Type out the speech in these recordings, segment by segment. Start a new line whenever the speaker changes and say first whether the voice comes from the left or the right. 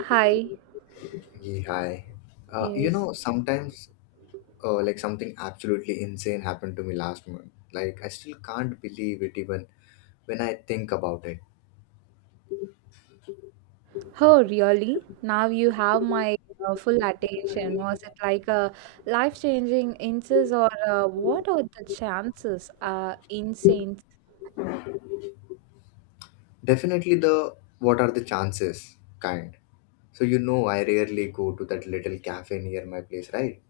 right: Hi.
left: Hey, hi. You
right: Yes.
left: know, sometimes like something absolutely insane happened to me last month. Like I still can't believe it even when I think about it.
right: Oh, really? Now you have my full attention. Was it like a life-changing instance or what are the chances? Incense.
left: Definitely the what are the chances kind. So you know I rarely go to that little cafe near my place, right?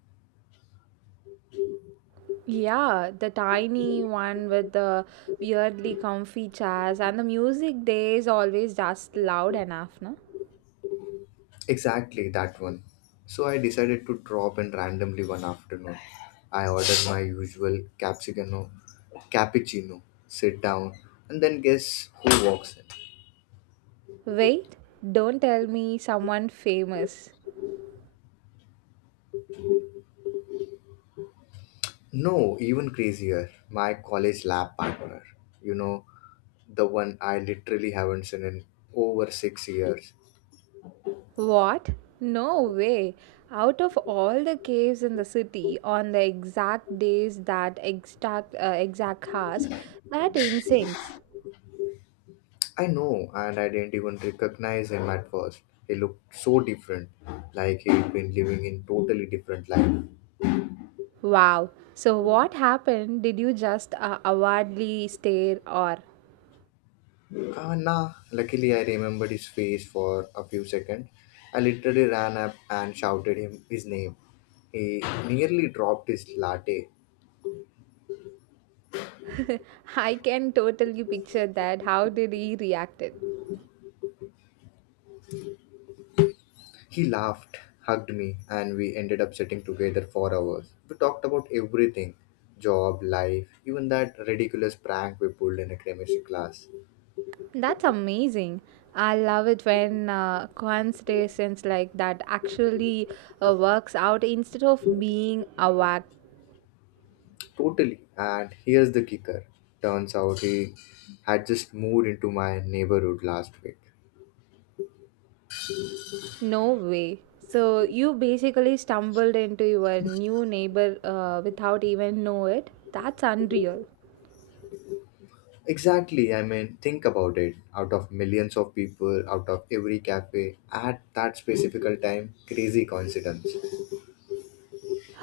right: Yeah, the tiny one with the weirdly comfy chairs and the music there is always just loud enough, no?
left: Exactly that one. So I decided to drop in randomly one afternoon. I ordered my usual capsicano cappuccino, sit down, and then guess who walks in?
right: Wait, don't tell me someone famous.
left: No, even crazier. My college lab partner. You know, the one I literally haven't seen in over 6 years.
right: What? No way. Out of all the caves in the city on the exact days that exact hours, that incense.
left: I know, and I didn't even recognize him at first. He looked so different, like he'd been living in totally different life.
right: Wow. So what happened? Did you just awardly stare or
left: Ah, nah. Luckily, I remembered his face for a few seconds. I literally ran up and shouted him his name. He nearly dropped his latte.
right: I can totally picture that. How did he react it?
left: He laughed, hugged me, and we ended up sitting together for hours. We talked about everything, job, life, even that ridiculous prank we pulled in a chemistry class.
right: That's amazing. I love it when coincidences like that actually works out instead of being awkward.
left: Totally. And here's the kicker, turns out he had just moved into my neighborhood last week.
right: No way. So you basically stumbled into your new neighbor without even know it. That's unreal.
left: Exactly, I mean, think about it. Out of millions of people, out of every cafe, at that specific time, crazy coincidence.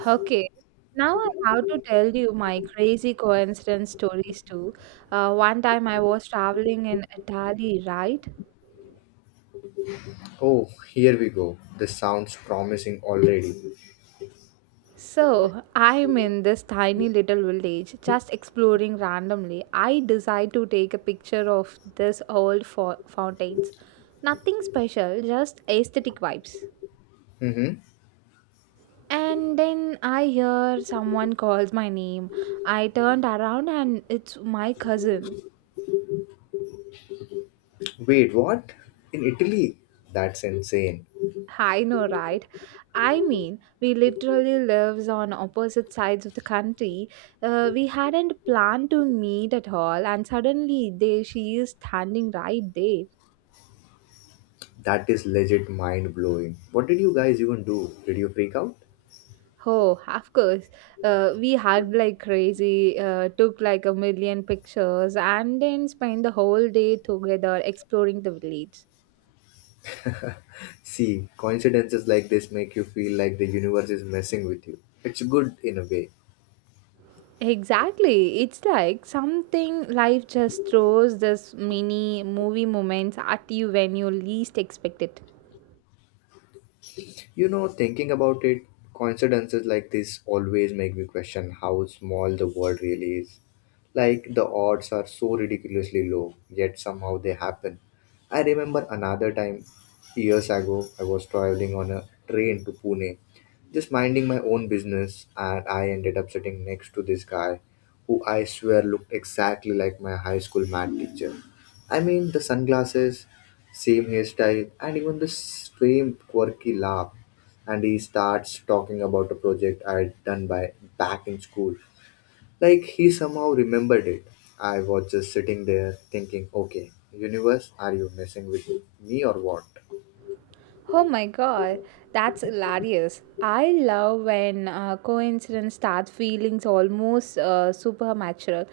right: Okay. Now I have to tell you my crazy coincidence stories too. One time I was traveling in Italy, right?
left: Oh, here we go. This sounds promising already.
right: So I'm in this tiny little village, just exploring randomly. I decide to take a picture of this old fountains. Nothing special, just aesthetic vibes.
left: Mm-hmm.
right: And then I hear someone calls my name. I turned around and it's my cousin.
left: Wait, what? In Italy? That's insane.
right: I know, right? I mean, we literally lives on opposite sides of the country. We hadn't planned to meet at all, and suddenly there she is standing right there.
left: That is legit mind blowing. What did you guys even do? Did you freak out?
right: Oh, of course. We hugged like crazy, took like a million pictures, and then spent the whole day together exploring the village.
left: See, coincidences like this make you feel like the universe is messing with you. It's good in a way.
right: Exactly. It's like something life just throws this mini movie moments at you when you least expect it.
left: You know, thinking about it, coincidences like this always make me question how small the world really is. Like, the odds are so ridiculously low, yet somehow they happen. I remember another time, years ago, I was traveling on a train to Pune, just minding my own business, and I ended up sitting next to this guy who I swear looked exactly like my high school math teacher. I mean, the sunglasses, same hairstyle, and even the same quirky laugh, and he starts talking about a project I had done by back in school. Like he somehow remembered it. I was just sitting there thinking, okay, universe, are you messing with me or what?
right: Oh my god, that's hilarious. I love when coincidence start feelings almost supernatural.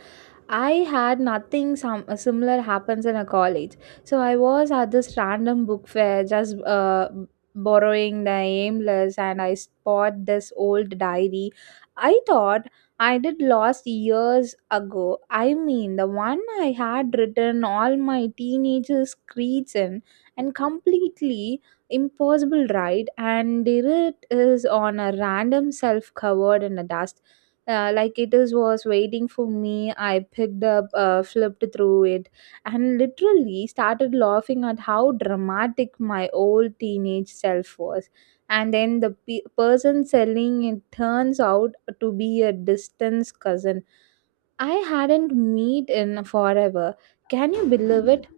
right: I had nothing some similar happens in a college. So I was at this random book fair just borrowing the aimless and I spot this old diary. I thought I did lost years ago. I mean the one I had written all my teenagers' creeds in and completely impossible ride and Derrit is on a random self covered in the dust. Like it is was waiting for me. I picked up, flipped through it, and literally started laughing at how dramatic my old teenage self was. And then the person selling it turns out to be a distant cousin I hadn't meet in forever. Can you believe it?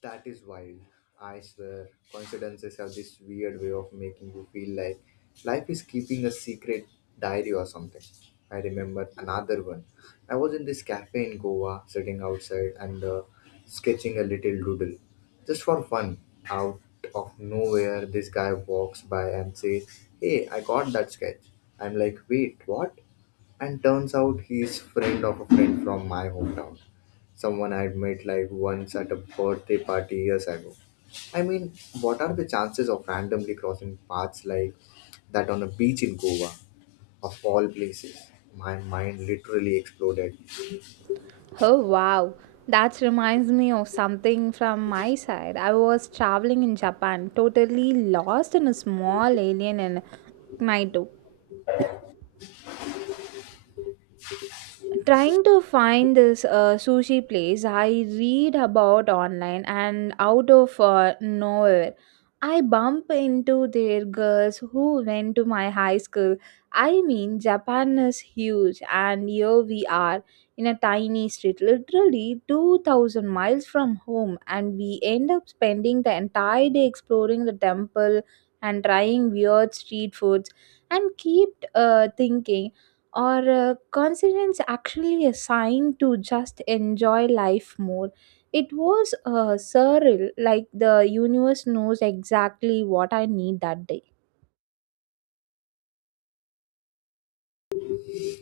left: That is wild. I swear, coincidences have this weird way of making you feel like life is keeping a secret diary or something. I remember another one. I was in this cafe in Goa, sitting outside and sketching a little doodle. Just for fun, out of nowhere, this guy walks by and says, hey, I got that sketch. I'm like, wait, what? And turns out he's friend of a friend from my hometown, someone I would met like once at a birthday party years ago. I mean, what are the chances of randomly crossing paths like that on a beach in Goa, of all places? My mind literally exploded.
right: Oh wow, that reminds me of something from my side. I was traveling in Japan, totally lost in a small alien in Naito, trying to find this sushi place I read about online, and out of nowhere I bump into their girls who went to my high school. I mean Japan is huge and here we are in a tiny street literally 2000 miles from home, and we end up spending the entire day exploring the temple and trying weird street foods, and keep thinking or consonants actually a sign to just enjoy life more. It was surreal, like the universe knows exactly what I need that day.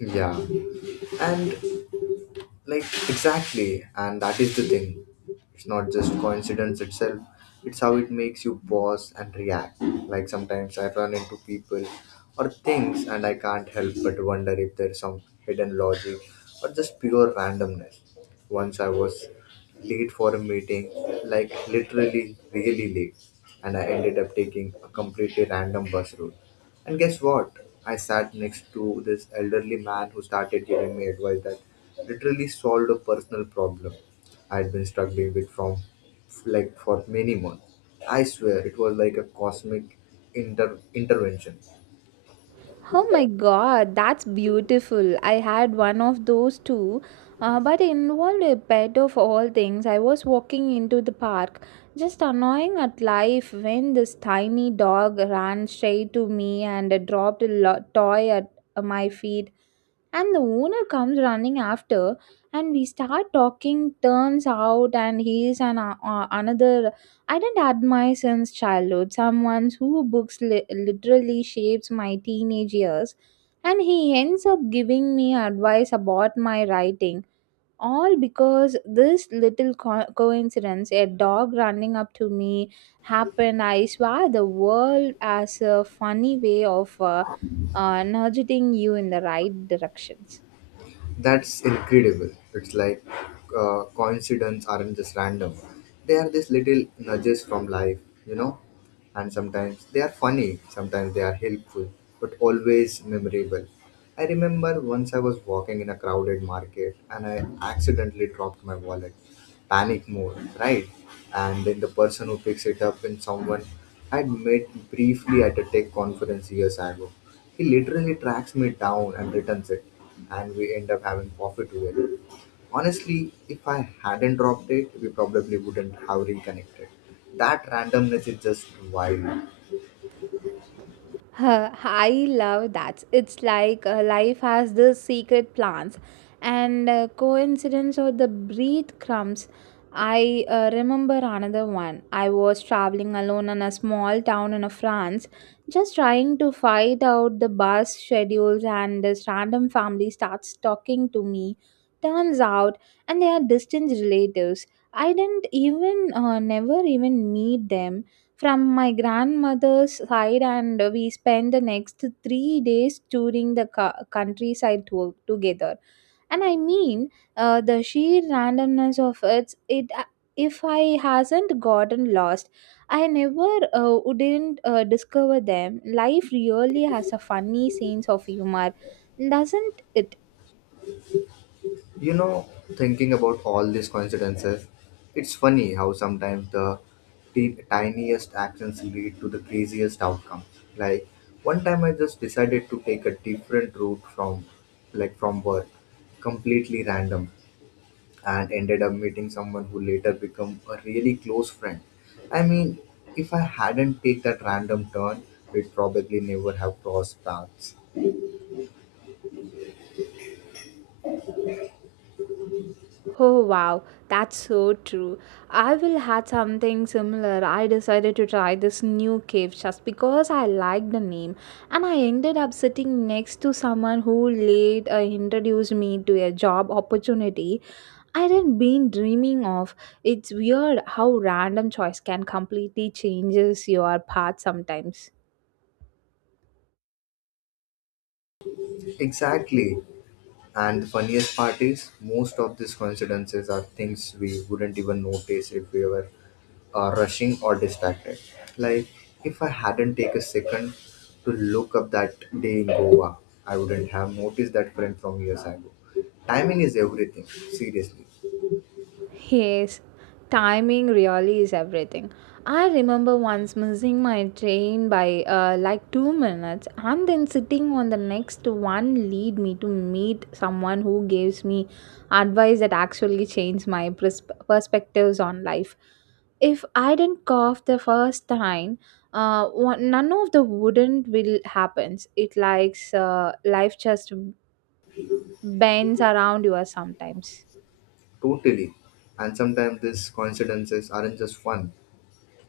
left: Yeah, and like, exactly, and that is the thing. It's not just coincidence itself, it's how it makes you pause and react. Like sometimes I run into people or things and I can't help but wonder if there's some hidden logic or just pure randomness. Once I was late for a meeting, like literally really late, and I ended up taking a completely random bus route, and guess what? I sat next to this elderly man who started giving me advice that literally solved a personal problem I'd been struggling with from like for many months. I swear it was like a cosmic intervention.
right: Oh my god, that's beautiful. I had one of those too, but involved a pet of all things. I was walking into the park, just annoying at life, when this tiny dog ran straight to me and dropped a toy at my feet, and the owner comes running after, and we start talking. Turns out and he's an another I did not admire since childhood, someone who books literally shapes my teenage years, and he ends up giving me advice about my writing, all because this little coincidence, a dog running up to me, happened. I swear the world as a funny way of nudging you in the right directions.
left: That's incredible. It's like coincidence aren't just random. They are these little nudges from life, you know? And sometimes they are funny, sometimes they are helpful, but always memorable. I remember once I was walking in a crowded market and I accidentally dropped my wallet, panic mode, right? And then the person who picks it up in someone I'd met briefly at a tech conference years ago. He literally tracks me down and returns it, and we end up having coffee together. Honestly, if I hadn't dropped it, we probably wouldn't have reconnected. That randomness is just wild.
right: Huh! I love that. It's like life has these secret plans and coincidence or the breadcrumbs. I remember another one. I was traveling alone in a small town in France, just trying to find out the bus schedules, and this random family starts talking to me. Turns out, and they are distant relatives. I didn't even, never even meet them from my grandmother's side, and we spent the next 3 days touring the countryside together, and I mean the sheer randomness of it, if I hasn't gotten lost I never wouldn't discover them. Life really has a funny sense of humor, doesn't it?
left: You know, thinking about all these coincidences, it's funny how sometimes the tiniest actions lead to the craziest outcomes. Like one time I just decided to take a different route from like from work, completely random, and ended up meeting someone who later became a really close friend. I mean, if I hadn't take that random turn, we'd probably never have crossed paths.
right: Oh wow, that's so true. I will had something similar. I decided to try this new cave just because I liked the name, and I ended up sitting next to someone who later introduced me to a job opportunity I hadn't been dreaming of. It's weird how random choice can completely changes your path sometimes.
left: Exactly. And the funniest part is, most of these coincidences are things we wouldn't even notice if we were rushing or distracted. Like, if I hadn't taken a second to look up that day in Goa, I wouldn't have noticed that friend from years ago. Timing is everything, seriously,
right: Yes, timing really is everything. I remember once missing my train by like 2 minutes and then sitting on the next one lead me to meet someone who gives me advice that actually changed my perspectives on life. If I didn't cough the first time, one, none of the wouldn't will happens. It likes life just bends around you sometimes.
left: totally. And sometimes these coincidences aren't just fun,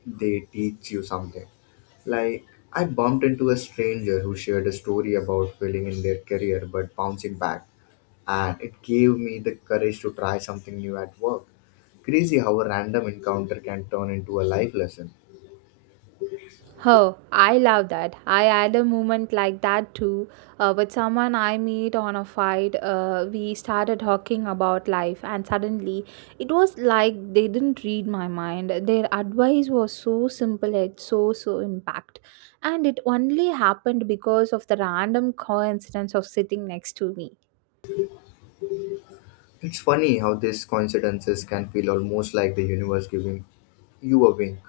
left: they teach you something. Like, I bumped into a stranger who shared a story about failing in their career but bouncing back, and it gave me the courage to try something new at work. Crazy how a random encounter can turn into a life lesson.
right: Oh, I love that. I had a moment like that too, with someone I meet on a fight. We started talking about life, and suddenly it was like they didn't read my mind. Their advice was so simple, yet so, so impact. And it only happened because of the random coincidence of sitting next to me.
left: It's funny how these coincidences can feel almost like the universe giving you a wink.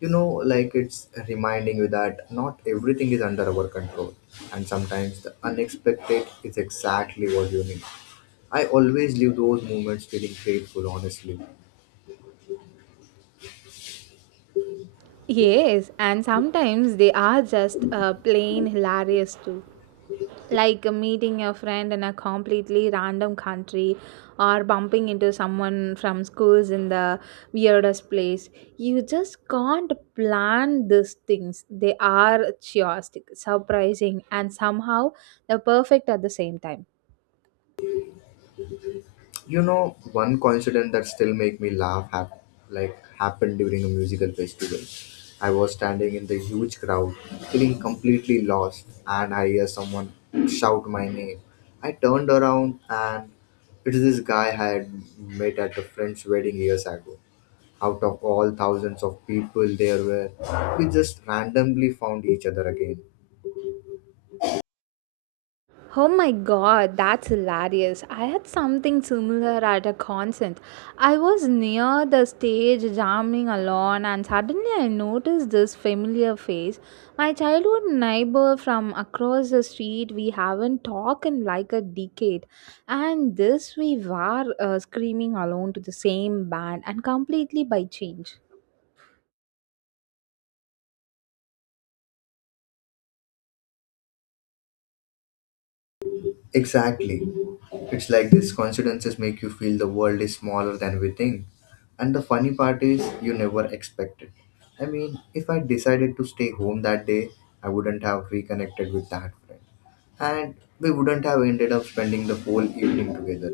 left: You know, like it's reminding you that not everything is under our control, and sometimes the unexpected is exactly what you need. I always leave those moments feeling grateful, honestly.
right: Yes, and sometimes they are just plain hilarious too. Like meeting a friend in a completely random country or bumping into someone from schools in the weirdest place. You just can't plan these things. They are chaotic, surprising, and somehow the perfect at the same time.
left: You know, one coincidence that still make me laugh like happened during a musical festival. I was standing in the huge crowd, feeling completely lost, and I hear someone shout my name. I turned around and it's this guy I had met at a friend's wedding years ago. Out of all thousands of people there were, we just randomly found each other again.
right: Oh my god, that's hilarious. I had something similar at a concert. I was near the stage jamming alone and suddenly I noticed this familiar face. My childhood neighbor from across the street, we haven't talked in like a decade. And this we were screaming alone to the same band and completely by change.
left: Exactly. It's like these coincidences make you feel the world is smaller than we think. And the funny part is, you never expect it. I mean, if I decided to stay home that day, I wouldn't have reconnected with that friend. And we wouldn't have ended up spending the whole evening together.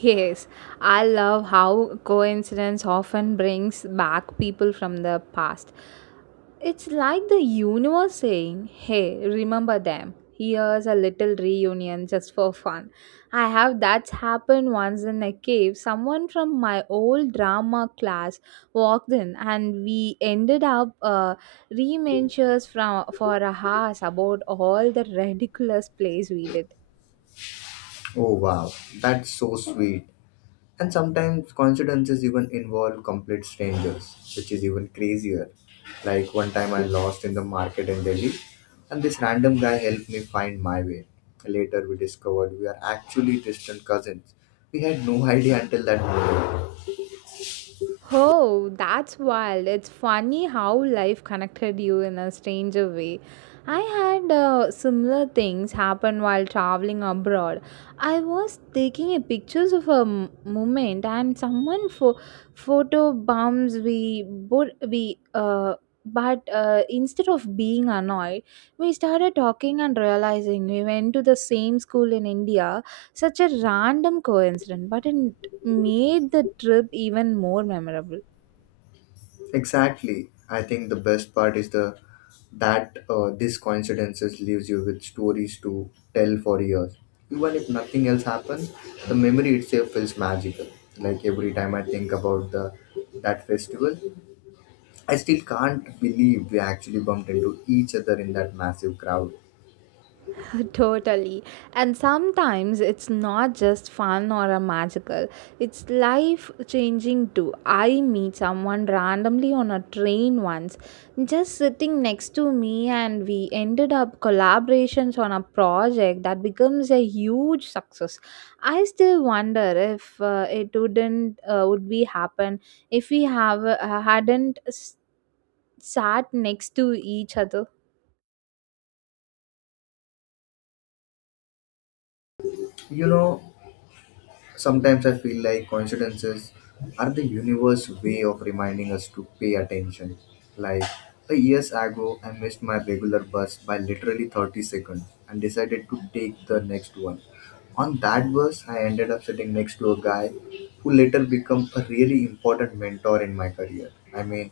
right: Yes, I love how coincidence often brings back people from the past. It's like the universe saying, hey, remember them. Here's a little reunion just for fun. I have that's happened once in a cave. Someone from my old drama class walked in, and we ended up remembers from for a house about all the ridiculous plays we did.
left: Oh wow, that's so sweet. And sometimes coincidences even involve complete strangers, which is even crazier. Like one time I lost in the market in Delhi, and this random guy helped me find my way. Later we discovered we are actually distant cousins. We had no idea until that moment.
right: Oh, that's wild. It's funny how life connected you in a stranger way. I had similar things happen while traveling abroad. I was taking a pictures of a moment and someone for photo bombs we both we but instead of being annoyed, we started talking and realizing we went to the same school in India. Such a random coincidence, but in made the trip even more memorable.
left: Exactly. I think the best part is the that this coincidences leaves you with stories to tell for years. Even if nothing else happens, the memory itself feels magical. Like every time I think about the that festival, I still can't believe we actually bumped into each other in that massive crowd.
right: Totally. And sometimes it's not just fun or a magical, it's life changing too. I meet someone randomly on a train once, just sitting next to me, and we ended up collaborations on a project that becomes a huge success. I still wonder if it wouldn't would be happen if we have hadn't sat next to each other.
left: You know, sometimes I feel like coincidences are the universe way of reminding us to pay attention. Like a years ago, I missed my regular bus by literally 30 seconds and decided to take the next one. On that bus, I ended up sitting next to a guy who later became a really important mentor in my career. I mean,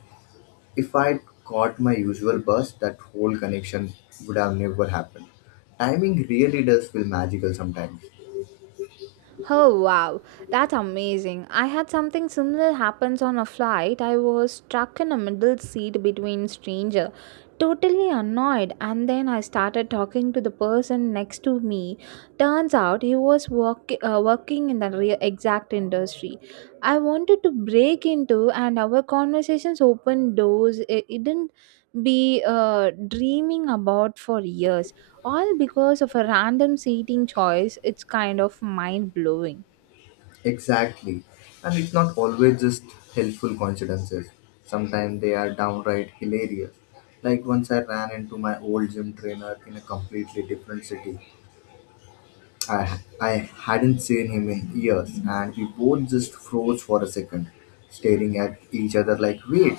left: if I caught my usual bus, that whole connection would have never happened. Timing really does feel magical sometimes.
right: Oh wow, that's amazing. I had something similar happens on a flight. I was stuck in a middle seat between stranger, totally annoyed, and then I started talking to the person next to me. Turns out he was working in the exact industry. I wanted to break into, and our conversations opened doors it didn't be dreaming about for years, all because of a random seating choice. It's kind of mind blowing.
left: Exactly. And it's not always just helpful coincidences. Sometimes they are downright hilarious. Like once I ran into my old gym trainer in a completely different city. I hadn't seen him in years, and we both just froze for a second, staring at each other like, wait,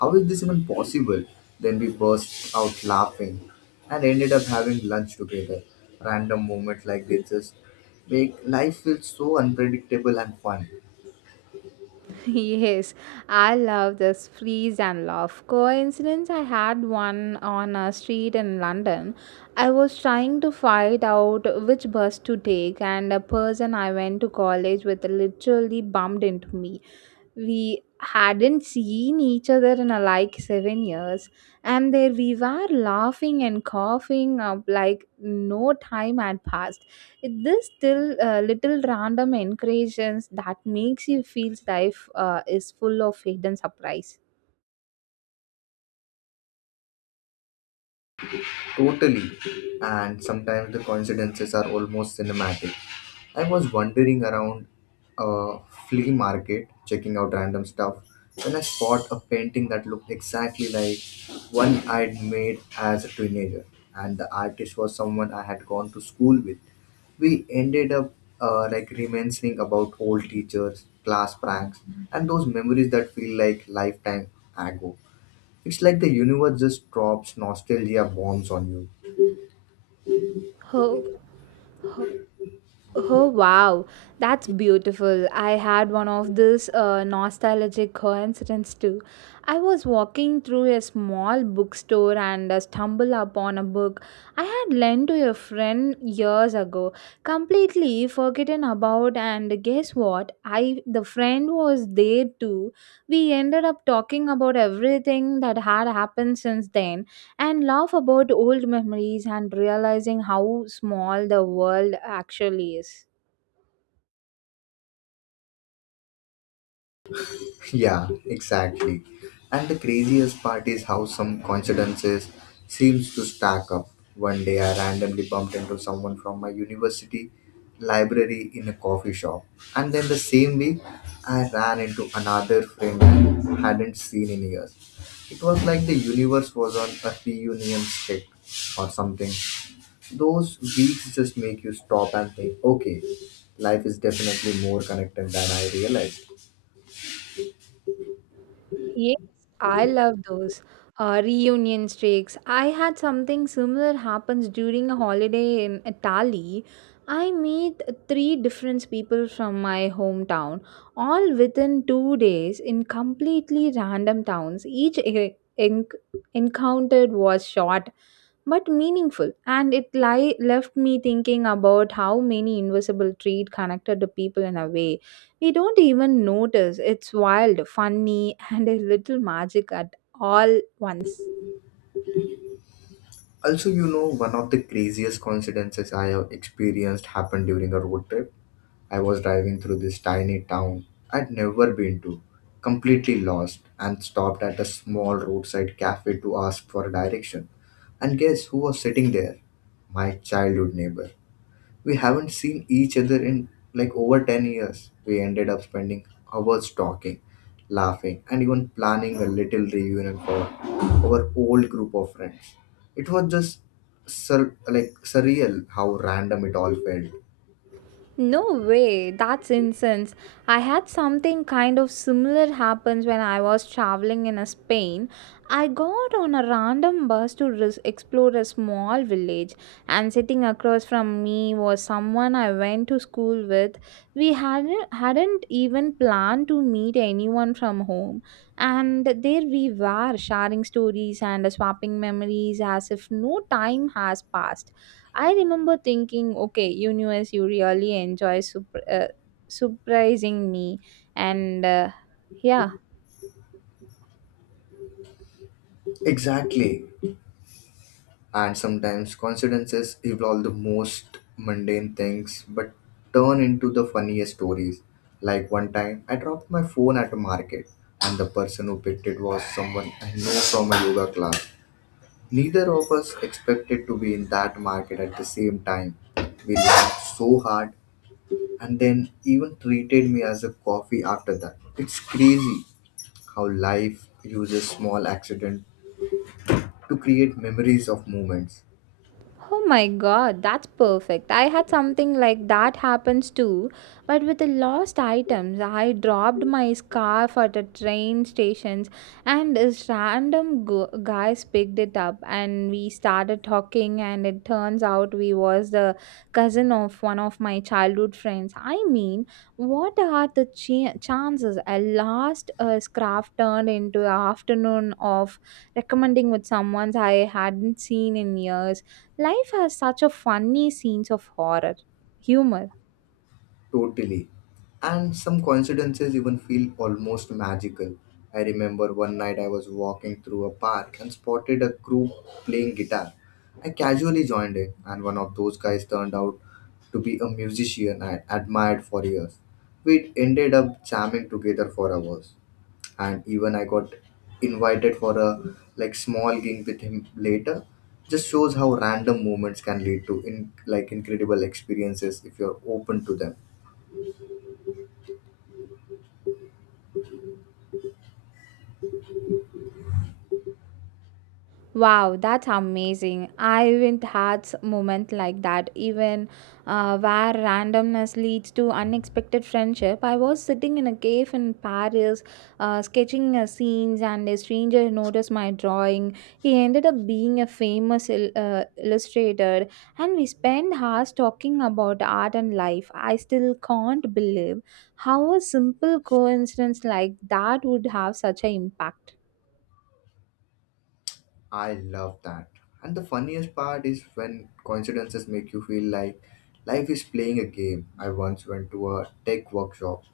left: how is this even possible? Then we burst out laughing and ended up having lunch together. Random moments like this just make life feel so unpredictable and fun.
right: Yes, I love this freeze and laugh coincidence. I had one on a street in London. I was trying to find out which bus to take, and a person I went to college with literally bumped into me. We hadn't seen each other in a, like 7 years, and there we were laughing and coughing up like no time had passed. It this still little random encouragements that makes you feel life is full of hidden surprise.
left: Totally. And sometimes the coincidences are almost cinematic. I was wandering around a flea market, checking out random stuff, when I spot a painting that looked exactly like one I'd made as a teenager. And the artist was someone I had gone to school with. We ended up like reminiscing about old teachers, class pranks, and those memories that feel like lifetime ago. It's like the universe just drops nostalgia bombs on you.
right: Oh. Oh wow, that's beautiful. I had one of these nostalgic coincidences too. I was walking through a small bookstore and stumbled upon a book I had lent to a friend years ago, completely forgotten about, and guess what? I the friend was there too. We ended up talking about everything that had happened since then and laugh about old memories and realizing how small the world actually is.
left: Yeah, exactly. And the craziest part is how some coincidences seems to stack up. One day I randomly bumped into someone from my university library in a coffee shop. And then the same week I ran into another friend I hadn't seen in years. It was like the universe was on a reunion stick or something. Those weeks just make you stop and think, okay, life is definitely more connected than I realized.
right: Yes, I love those reunion streaks. I had something similar happens during a holiday in Italy. I meet three different people from my hometown, all within 2 days in completely random towns. Encountered was short but meaningful, and it left me thinking about how many invisible traits connected to people in a way we don't even notice. It's wild, funny and a little magic at all once.
left: Also, you know, one of the craziest coincidences I have experienced happened during a road trip. I was driving through this tiny town I'd never been to, completely lost, and stopped at a small roadside cafe to ask for direction. And guess who was sitting there? My childhood neighbor. We haven't seen each other in like over 10 years. We ended up spending hours talking, laughing, and even planning a little reunion for our old group of friends. It was just like surreal how random it all felt.
right: No way, that's incense. I had something kind of similar happens when I was traveling in Spain. I got on a random bus to explore a small village, and sitting across from me was someone I went to school with. We hadn't even planned to meet anyone from home, and there we were sharing stories and swapping memories as if no time has passed. I remember thinking, okay, universe, you really enjoy surprising me. And yeah,
left: Exactly. And sometimes coincidences involve the most mundane things but turn into the funniest stories. Like one time, I dropped my phone at a market, and the person who picked it was someone I know from a yoga class. Neither of us expected to be in that market at the same time. We laughed so hard and then even treated me as a coffee after that. It's crazy how life uses small accident to create memories of moments.
right: oh my god, that's perfect. I had something like that happens too, but with the lost items. I dropped my scarf at a train stations, and this random gu guys picked it up, and we started talking. And it turns out we was the cousin of one of my childhood friends. I mean, what are the chances a last scarf turned into an afternoon of recommending with someone I hadn't seen in years? Life has such a funny scenes of horror, humor.
left: Totally. And some coincidences even feel almost magical. I remember one night I was walking through a park and spotted a group playing guitar. I casually joined in, and one of those guys turned out to be a musician I admired for years. We ended up jamming together for hours, and even I got invited for a like small gig with him later. Just shows how random moments can lead to in like incredible experiences if you're open to them.
right: Wow, that's amazing. I haven't had moment like that, even where randomness leads to unexpected friendship. I was sitting in a cave in Paris, sketching scenes, and a stranger noticed my drawing. He ended up being a famous illustrator, and we spent hours talking about art and life. I still can't believe how a simple coincidence like that would have such an impact.
left: I love that. And the funniest part is when coincidences make you feel like life is playing a game. I once went to a tech workshop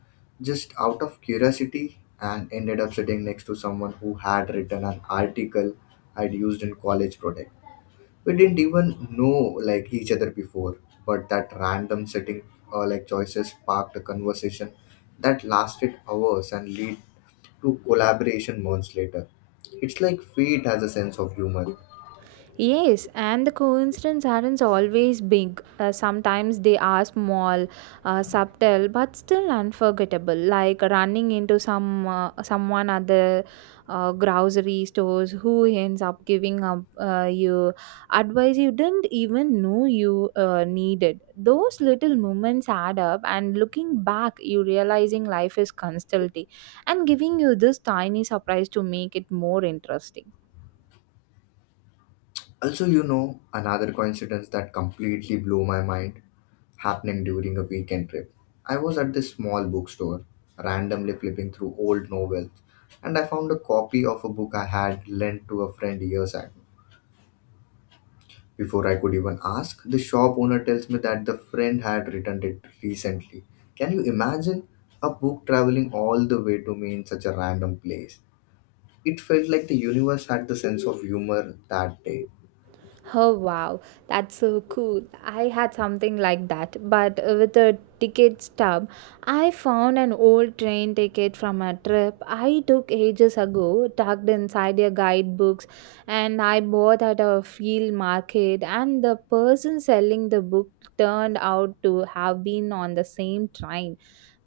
left: just out of curiosity and ended up sitting next to someone who had written an article I'd used in college project. We didn't even know like each other before, but that random sitting like choices sparked a conversation that lasted hours and lead to collaboration months later. It's like fate has a sense of humor.
right: Yes, and the coincidence aren't always big. Sometimes they are small, subtle, but still unforgettable. Like running into someone at the grocery stores who ends up giving up you advice you didn't even know you needed. Those little moments add up, and looking back, you realizing life is constantly and giving you this tiny surprise to make it more interesting.
left: Also, you know, another coincidence that completely blew my mind happening during a weekend trip. I was at this small bookstore, randomly flipping through old novels, and I found a copy of a book I had lent to a friend years ago. Before I could even ask, the shop owner tells me that the friend had returned it recently. Can you imagine a book traveling all the way to me in such a random place? It felt like the universe had the sense of humor that day
right: Oh wow, that's so cool. I had something like that, but with a ticket stub. I found an old train ticket from a trip I took ages ago, tucked inside your guidebooks, and I bought at a field market, and the person selling the book turned out to have been on the same train.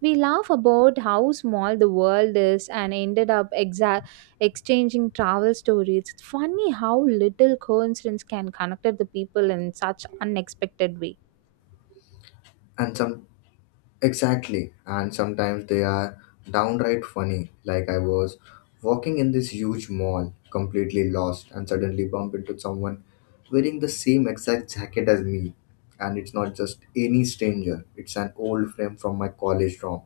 right: We laugh about how small the world is and ended up exchanging travel stories. It's funny how little coincidence can connect the people in such unexpected way.
left: and some Exactly. And sometimes they are downright funny. Like I was walking in this huge mall, completely lost, and suddenly bump into someone wearing the same exact jacket as me. And it's not just any stranger, it's an old friend from my college dorm.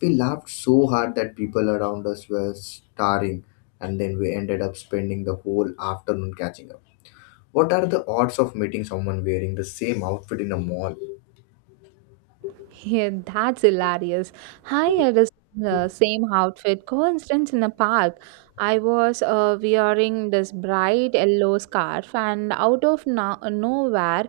left: We laughed so hard that people around us were staring, and then we ended up spending the whole afternoon catching up. What are the odds of meeting someone wearing the same outfit in a mall?
right: Yeah, that's hilarious. I had the same outfit. Coincidence in a park. I was wearing this bright yellow scarf, and out of nowhere,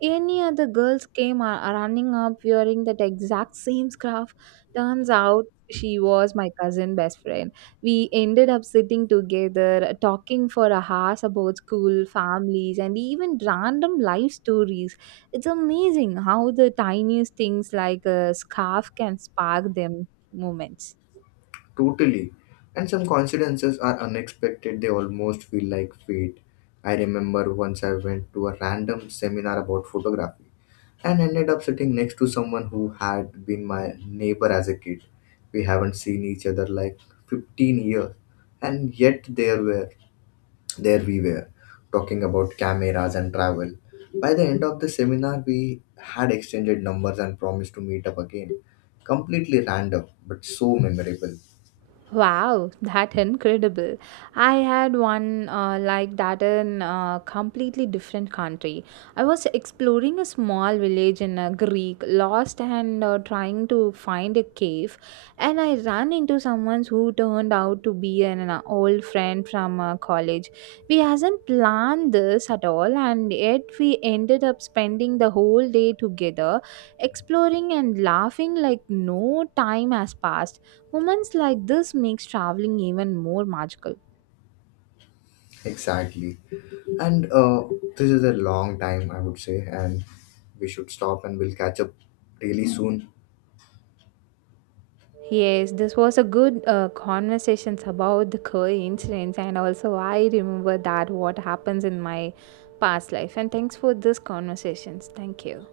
right: any other girls came running up wearing that exact same scarf. Turns out she was my cousin best friend. We ended up sitting together, talking for a hours about school, families, and even random life stories. It's amazing how the tiniest things like a scarf can spark them moments.
left: Totally. And some coincidences are unexpected, they almost feel like fate. I remember once I went to a random seminar about photography and ended up sitting next to someone who had been my neighbor as a kid. We haven't seen each other like 15 years, and yet there we were talking about cameras and travel. By the end of the seminar, we had exchanged numbers and promised to meet up again. Completely random, but so memorable.
right: Wow, that incredible. I had one like that in a completely different country. I was exploring a small village in Greek, lost and trying to find a cave, and I ran into someone who turned out to be an old friend from college. We hasn't planned this at all, and yet we ended up spending the whole day together, exploring and laughing like no time has passed. Moments like this makes traveling even more magical.
left: Exactly. And this is a long time, I would say, and we should stop and we'll catch up really soon.
right: Yes, this was a good conversations about the coincidence, and also I remember that what happens in my past life, and thanks for this conversations. Thank you.